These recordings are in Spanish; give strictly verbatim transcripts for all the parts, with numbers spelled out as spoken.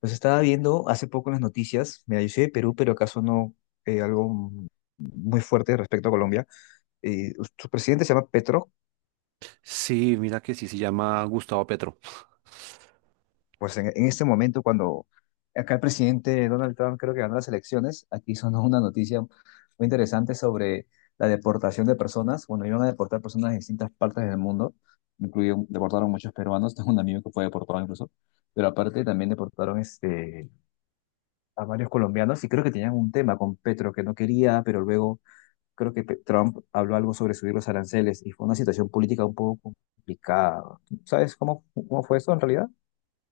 Pues estaba viendo hace poco en las noticias, mira, yo soy de Perú, pero acaso no eh, algo muy fuerte respecto a Colombia. Eh, su presidente se llama Petro, Sí, mira que sí se llama Gustavo Petro. pues en, en este momento cuando acá el presidente Donald Trump creo que ganó las elecciones, aquí sonó una noticia muy interesante sobre la deportación de personas. Bueno, iban a deportar personas de distintas partes del mundo, incluido deportaron muchos peruanos, tengo un amigo que fue deportado incluso, pero aparte también deportaron este, a varios colombianos y creo que tenían un tema con Petro que no quería, pero luego creo que Pe- Trump habló algo sobre subir los aranceles y fue una situación política un poco complicada. ¿Sabes cómo, cómo fue eso en realidad?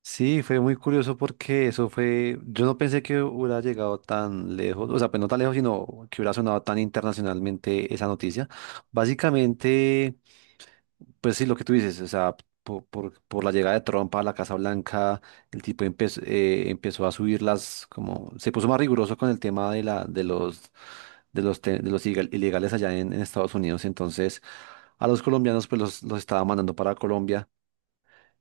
Sí, fue muy curioso porque eso fue, yo no pensé que hubiera llegado tan lejos, o sea, pues no tan lejos, sino que hubiera sonado tan internacionalmente esa noticia. Básicamente... pues sí, lo que tú dices, o sea, po- por, por la llegada de Trump a la Casa Blanca, el tipo empezó, eh, empezó a subir las, como, se puso más riguroso con el tema de la, de los, de los, te- de los ilegal- ilegales allá en, en Estados Unidos. Entonces, a los colombianos, pues los, los estaba mandando para Colombia.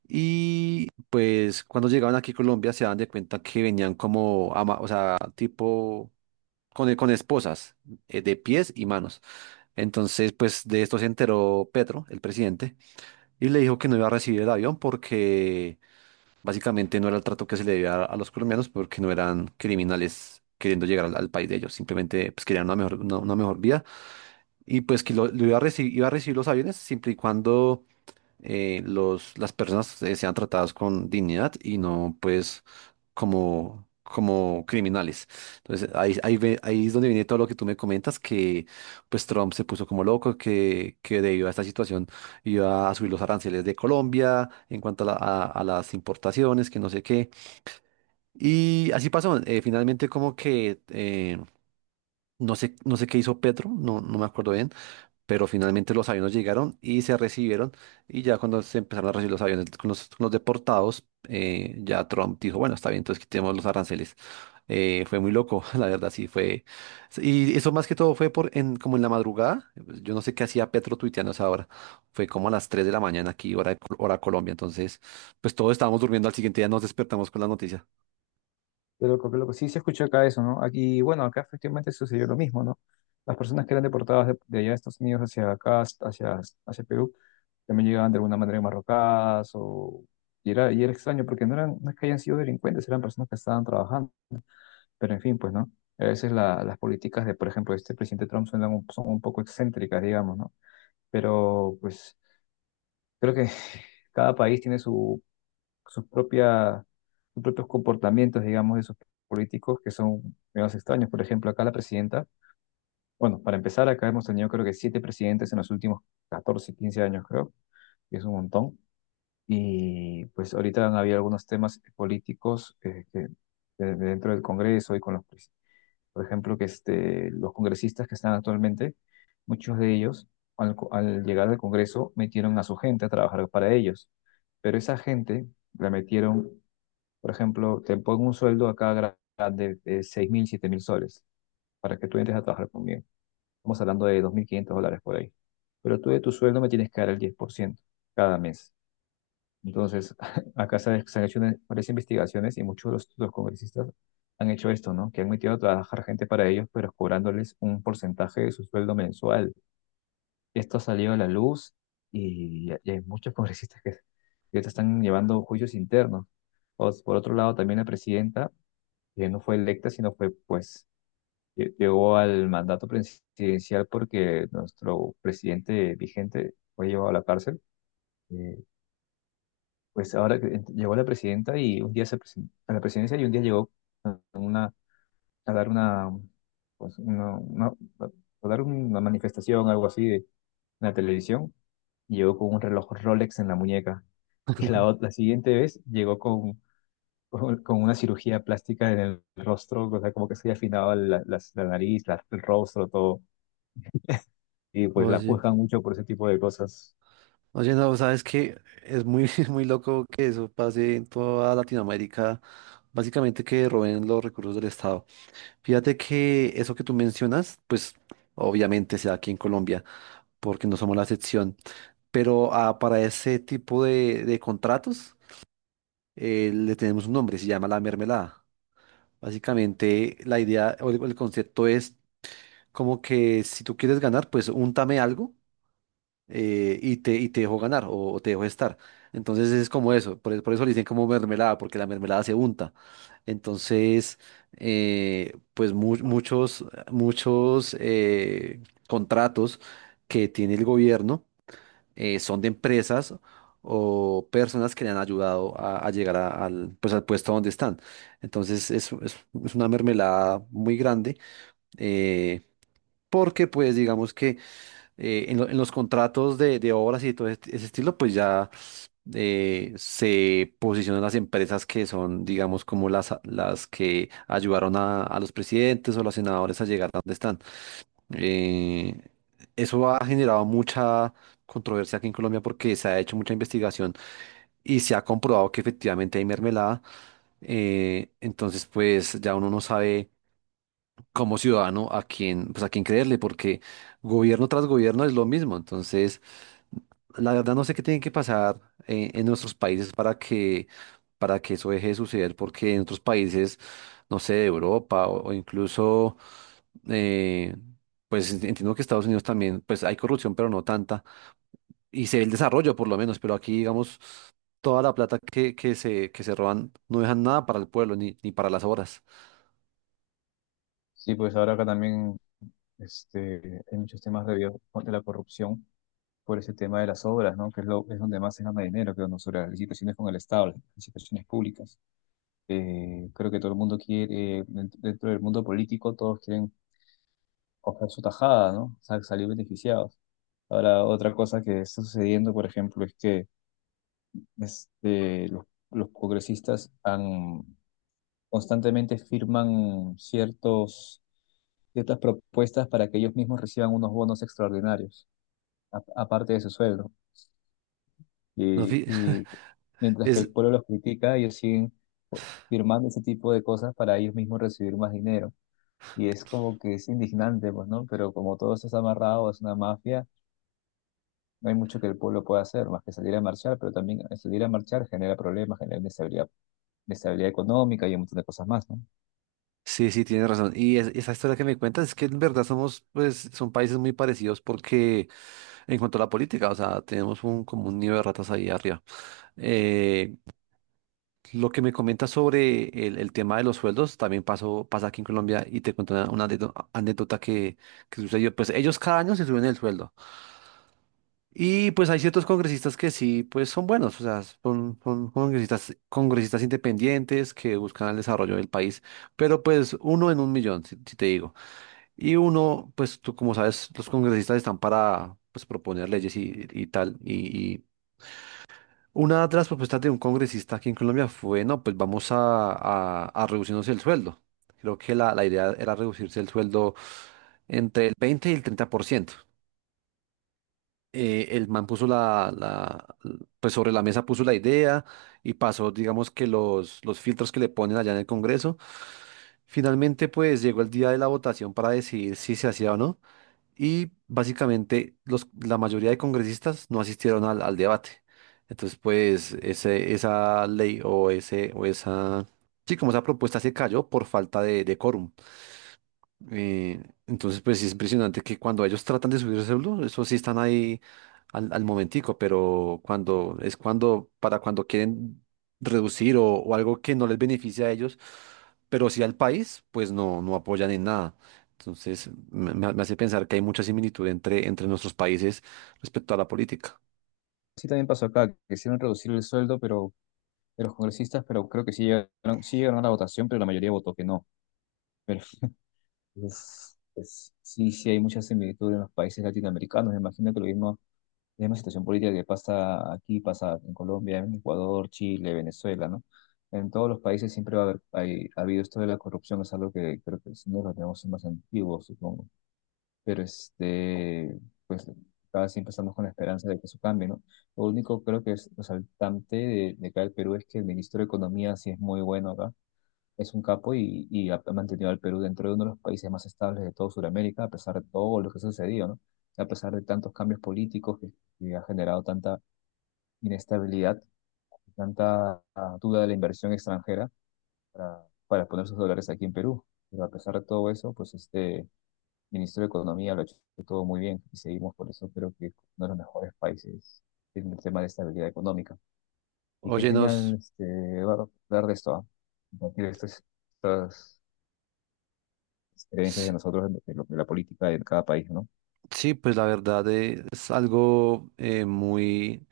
Y pues cuando llegaban aquí a Colombia se daban de cuenta que venían como, ama- o sea, tipo, con, con esposas eh, de pies y manos. Entonces, pues de esto se enteró Petro, el presidente, y le dijo que no iba a recibir el avión porque básicamente no era el trato que se le debía a, a los colombianos, porque no eran criminales queriendo llegar al, al país de ellos, simplemente pues querían una mejor, una, una mejor vida, y pues que lo, lo iba a recibir, iba a recibir los aviones siempre y cuando eh, los, las personas eh, sean tratadas con dignidad y no pues como, como criminales. Entonces ahí, ahí, ve- ahí es donde viene todo lo que tú me comentas, que pues Trump se puso como loco, que, que debido a esta situación iba a subir los aranceles de Colombia en cuanto a, la- a- a las importaciones, que no sé qué. Y así pasó, eh, finalmente como que... eh, no sé, no sé qué hizo Petro, no, no me acuerdo bien, pero finalmente los aviones llegaron y se recibieron, y ya cuando se empezaron a recibir los aviones con los, con los deportados, eh, ya Trump dijo, bueno, está bien, entonces quitemos los aranceles. Eh, fue muy loco, la verdad, sí, fue. Y eso más que todo fue por en, como en la madrugada. Yo no sé qué hacía Petro tuiteando a esa hora, fue como a las tres de la mañana aquí, hora, de Col- hora Colombia, entonces pues todos estábamos durmiendo, al siguiente día nos despertamos con la noticia. Pero lo que, lo que sí se escuchó acá eso, ¿no? Aquí, bueno, acá efectivamente sucedió lo mismo, ¿no? Las personas que eran deportadas de, de allá de Estados Unidos hacia acá, hacia, hacia Perú, también llegaban de alguna manera marrocadas o... Y era, y era extraño porque no, eran, no es que hayan sido delincuentes, eran personas que estaban trabajando. Pero en fin, pues, ¿no? A veces la- las políticas de, por ejemplo, este presidente Trump son, un- son un poco excéntricas, digamos, ¿no? Pero, pues, creo que cada país tiene su, sus propia- sus propios comportamientos, digamos, de sus políticos que son menos extraños. Por ejemplo, acá la presidenta, bueno, para empezar, acá hemos tenido creo que siete presidentes en los últimos catorce quince años, creo, que es un montón. Y pues ahorita han habido algunos temas políticos eh, que, de- de dentro del Congreso y con los, por ejemplo, que este, los congresistas que están actualmente, muchos de ellos, al, co- al llegar al Congreso, metieron a su gente a trabajar para ellos. Pero esa gente la metieron, por ejemplo, te pongo un sueldo acá gra- de, de seis mil, siete mil soles para que tú entres a trabajar conmigo. Estamos hablando de dos mil quinientos dólares por ahí. Pero tú de tu sueldo me tienes que dar el diez por ciento cada mes. Entonces, acá se, han se han hecho una- varias investigaciones y muchos de los, los congresistas han hecho esto, ¿no? Que han metido a trabajar gente para ellos, pero cobrándoles un porcentaje de su sueldo mensual. Esto ha salido a la luz y, y hay muchos congresistas que, que ahorita están llevando juicios internos. O- por otro lado, también la presidenta, que no fue electa, sino fue, pues, lle- llegó al mandato presidencial porque nuestro presidente vigente fue llevado a la cárcel. Eh, Pues ahora que ent- llegó la presidenta y un día se presen- a la presidencia y un día llegó a a dar una, pues, una, una- a dar una manifestación, algo así, de- en la televisión, y llegó con un reloj Rolex en la muñeca. Y la, ot- la siguiente vez llegó con, con, con una cirugía plástica en el rostro, o sea, como que se había afinado la, las- la nariz, la- el rostro, todo. Y pues la Oye, juzgan mucho por ese tipo de cosas. oye, no, sabes que es muy, muy loco que eso pase en toda Latinoamérica, básicamente que roben los recursos del Estado. Fíjate que eso que tú mencionas, pues obviamente se da aquí en Colombia, porque no somos la excepción, pero ah, para ese tipo de, de contratos eh, le tenemos un nombre, se llama la mermelada. Básicamente la idea o el, el concepto es como que si tú quieres ganar, pues úntame algo eh, y te, y te dejó ganar o, o te dejó estar. Entonces es como eso, por, por eso le dicen como mermelada, porque la mermelada se unta. Entonces, eh, pues mu- muchos, muchos eh, contratos que tiene el gobierno eh, son de empresas o personas que le han ayudado a, a llegar a- al, pues, al puesto donde están. Entonces es, es- es una mermelada muy grande, eh, porque pues digamos que eh, en, lo- en los contratos de, de obras y todo este- ese estilo, pues ya eh, se posicionan las empresas que son, digamos, como las, las que ayudaron a, a los presidentes o los senadores a llegar a donde están. Eh, eso ha generado mucha controversia aquí en Colombia porque se ha hecho mucha investigación y se ha comprobado que efectivamente hay mermelada. Eh, entonces, pues ya uno no sabe como ciudadano a quién, pues a quién creerle, porque gobierno tras gobierno es lo mismo. Entonces, la verdad no sé qué tiene que pasar eh, en nuestros países para que, para que eso deje de suceder, porque en otros países, no sé, de Europa o, o incluso, eh, pues ent- entiendo que Estados Unidos también, pues hay corrupción, pero no tanta, y se ve el desarrollo por lo menos, pero aquí, digamos, toda la plata que, que se, que se roban no dejan nada para el pueblo ni, ni para las obras. Sí, pues ahora acá también este, hay muchos temas de, bio- de la corrupción por ese tema de las obras, ¿no? Que es, lo, es donde más se gana dinero, creo, ¿no? Sobre las licitaciones con el Estado, las licitaciones públicas. Eh, creo que todo el mundo quiere, eh, dent- dentro del mundo político, todos quieren coger su tajada, ¿no? Sa- salir beneficiados. Ahora, otra cosa que está sucediendo, por ejemplo, es que este, los, los congresistas han, constantemente firman ciertos, ciertas propuestas para que ellos mismos reciban unos bonos extraordinarios, a- aparte de su sueldo. No, Y, fi- y mientras que es, el pueblo los critica, ellos siguen firmando ese tipo de cosas para ellos mismos recibir más dinero. Y es como que es indignante, pues, ¿no? Pero como todo eso está amarrado, es una mafia, no hay mucho que el pueblo pueda hacer, más que salir a marchar, pero también salir a marchar genera problemas, genera inestabilidad, inestabilidad económica y un montón de cosas más, ¿no? sí, sí, tienes razón. Y es- esa historia que me cuentas es que en verdad somos, pues, son países muy parecidos porque... en cuanto a la política, o sea, tenemos un, como un nido de ratas ahí arriba. Eh, lo que me comentas sobre el, el tema de los sueldos también pasó, pasa aquí en Colombia, y te cuento una, una anécdo- anécdota que, que sucedió. Pues ellos cada año se suben el sueldo. Y pues hay ciertos congresistas que sí, pues son buenos, o sea, son, son congresistas, congresistas independientes que buscan el desarrollo del país, pero pues uno en un millón, si si te digo. Y uno, pues tú como sabes, los congresistas están para pues proponer leyes y, y tal, y una de las propuestas de un congresista aquí en Colombia fue, no, pues vamos a, a, a reducirnos el sueldo. Creo que la, la idea era reducirse el sueldo entre el veinte y el treinta por ciento. Eh, el man puso la, la, pues sobre la mesa puso la idea y pasó, digamos que los, los filtros que le ponen allá en el Congreso. Finalmente, pues llegó el día de la votación para decidir si se hacía o no, y básicamente los, la mayoría de congresistas no asistieron al, al debate. Entonces, pues ese, esa ley o, ese, o esa, sí, como esa propuesta se cayó por falta de, de quórum. Eh, entonces, pues sí es impresionante que cuando ellos tratan de subir el celular, eso sí están ahí al, al momentico, pero cuando es cuando, para cuando quieren reducir o, o algo que no les beneficia a ellos, pero sí al país, pues no, no apoyan en nada. Entonces, me, me- me hace pensar que hay mucha similitud entre, entre nuestros países respecto a la política. Sí, también pasó acá, que quisieron reducir el sueldo pero, de los congresistas, pero creo que sí llegaron, sí llegaron a la votación, pero la mayoría votó que no. Entonces, pues, sí, sí hay mucha similitud en los países latinoamericanos. Me imagino que lo mismo, la misma situación política que pasa aquí, pasa en Colombia, en Ecuador, Chile, Venezuela, ¿no? En todos los países siempre va a haber, hay- ha habido esto de la corrupción, es algo que creo que sí nos lo tenemos más antiguo, supongo. Pero este, pues cada siempre estamos con la esperanza de que eso cambie, ¿no? Lo único creo que es resaltante de, de acá del Perú es que el ministro de Economía sí es muy bueno acá, es un capo y, y ha mantenido al Perú dentro de uno de los países más estables de toda Sudamérica, a pesar de todo lo que ha sucedido, ¿no? A pesar de tantos cambios políticos que, que ha generado tanta inestabilidad, tanta ah, duda de la inversión extranjera para, para poner sus dólares aquí en Perú. Pero a pesar de todo eso, pues este ministro de Economía lo ha hecho todo muy bien y seguimos por eso, creo que es uno de los mejores países en el tema de estabilidad económica. Y qué Oye, genial nos, este, Eduardo, hablar de esto, ¿ah? Compartir estas, estas creencias s- de nosotros, de, lo- de la política de cada país, ¿no? sí, pues la verdad eh, es algo eh, muy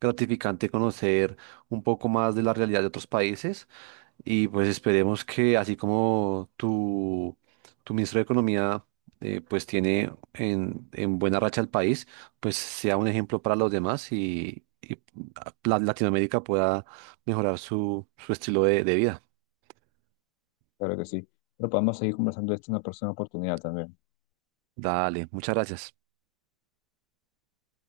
gratificante conocer un poco más de la realidad de otros países. Y pues esperemos que así como tu, tu ministro de Economía eh, pues tiene en, en buena racha el país, pues sea un ejemplo para los demás y, y la- Latinoamérica pueda mejorar su, su estilo de de vida. Claro que sí. Pero podemos seguir conversando de esto en una próxima oportunidad también. Dale, muchas gracias.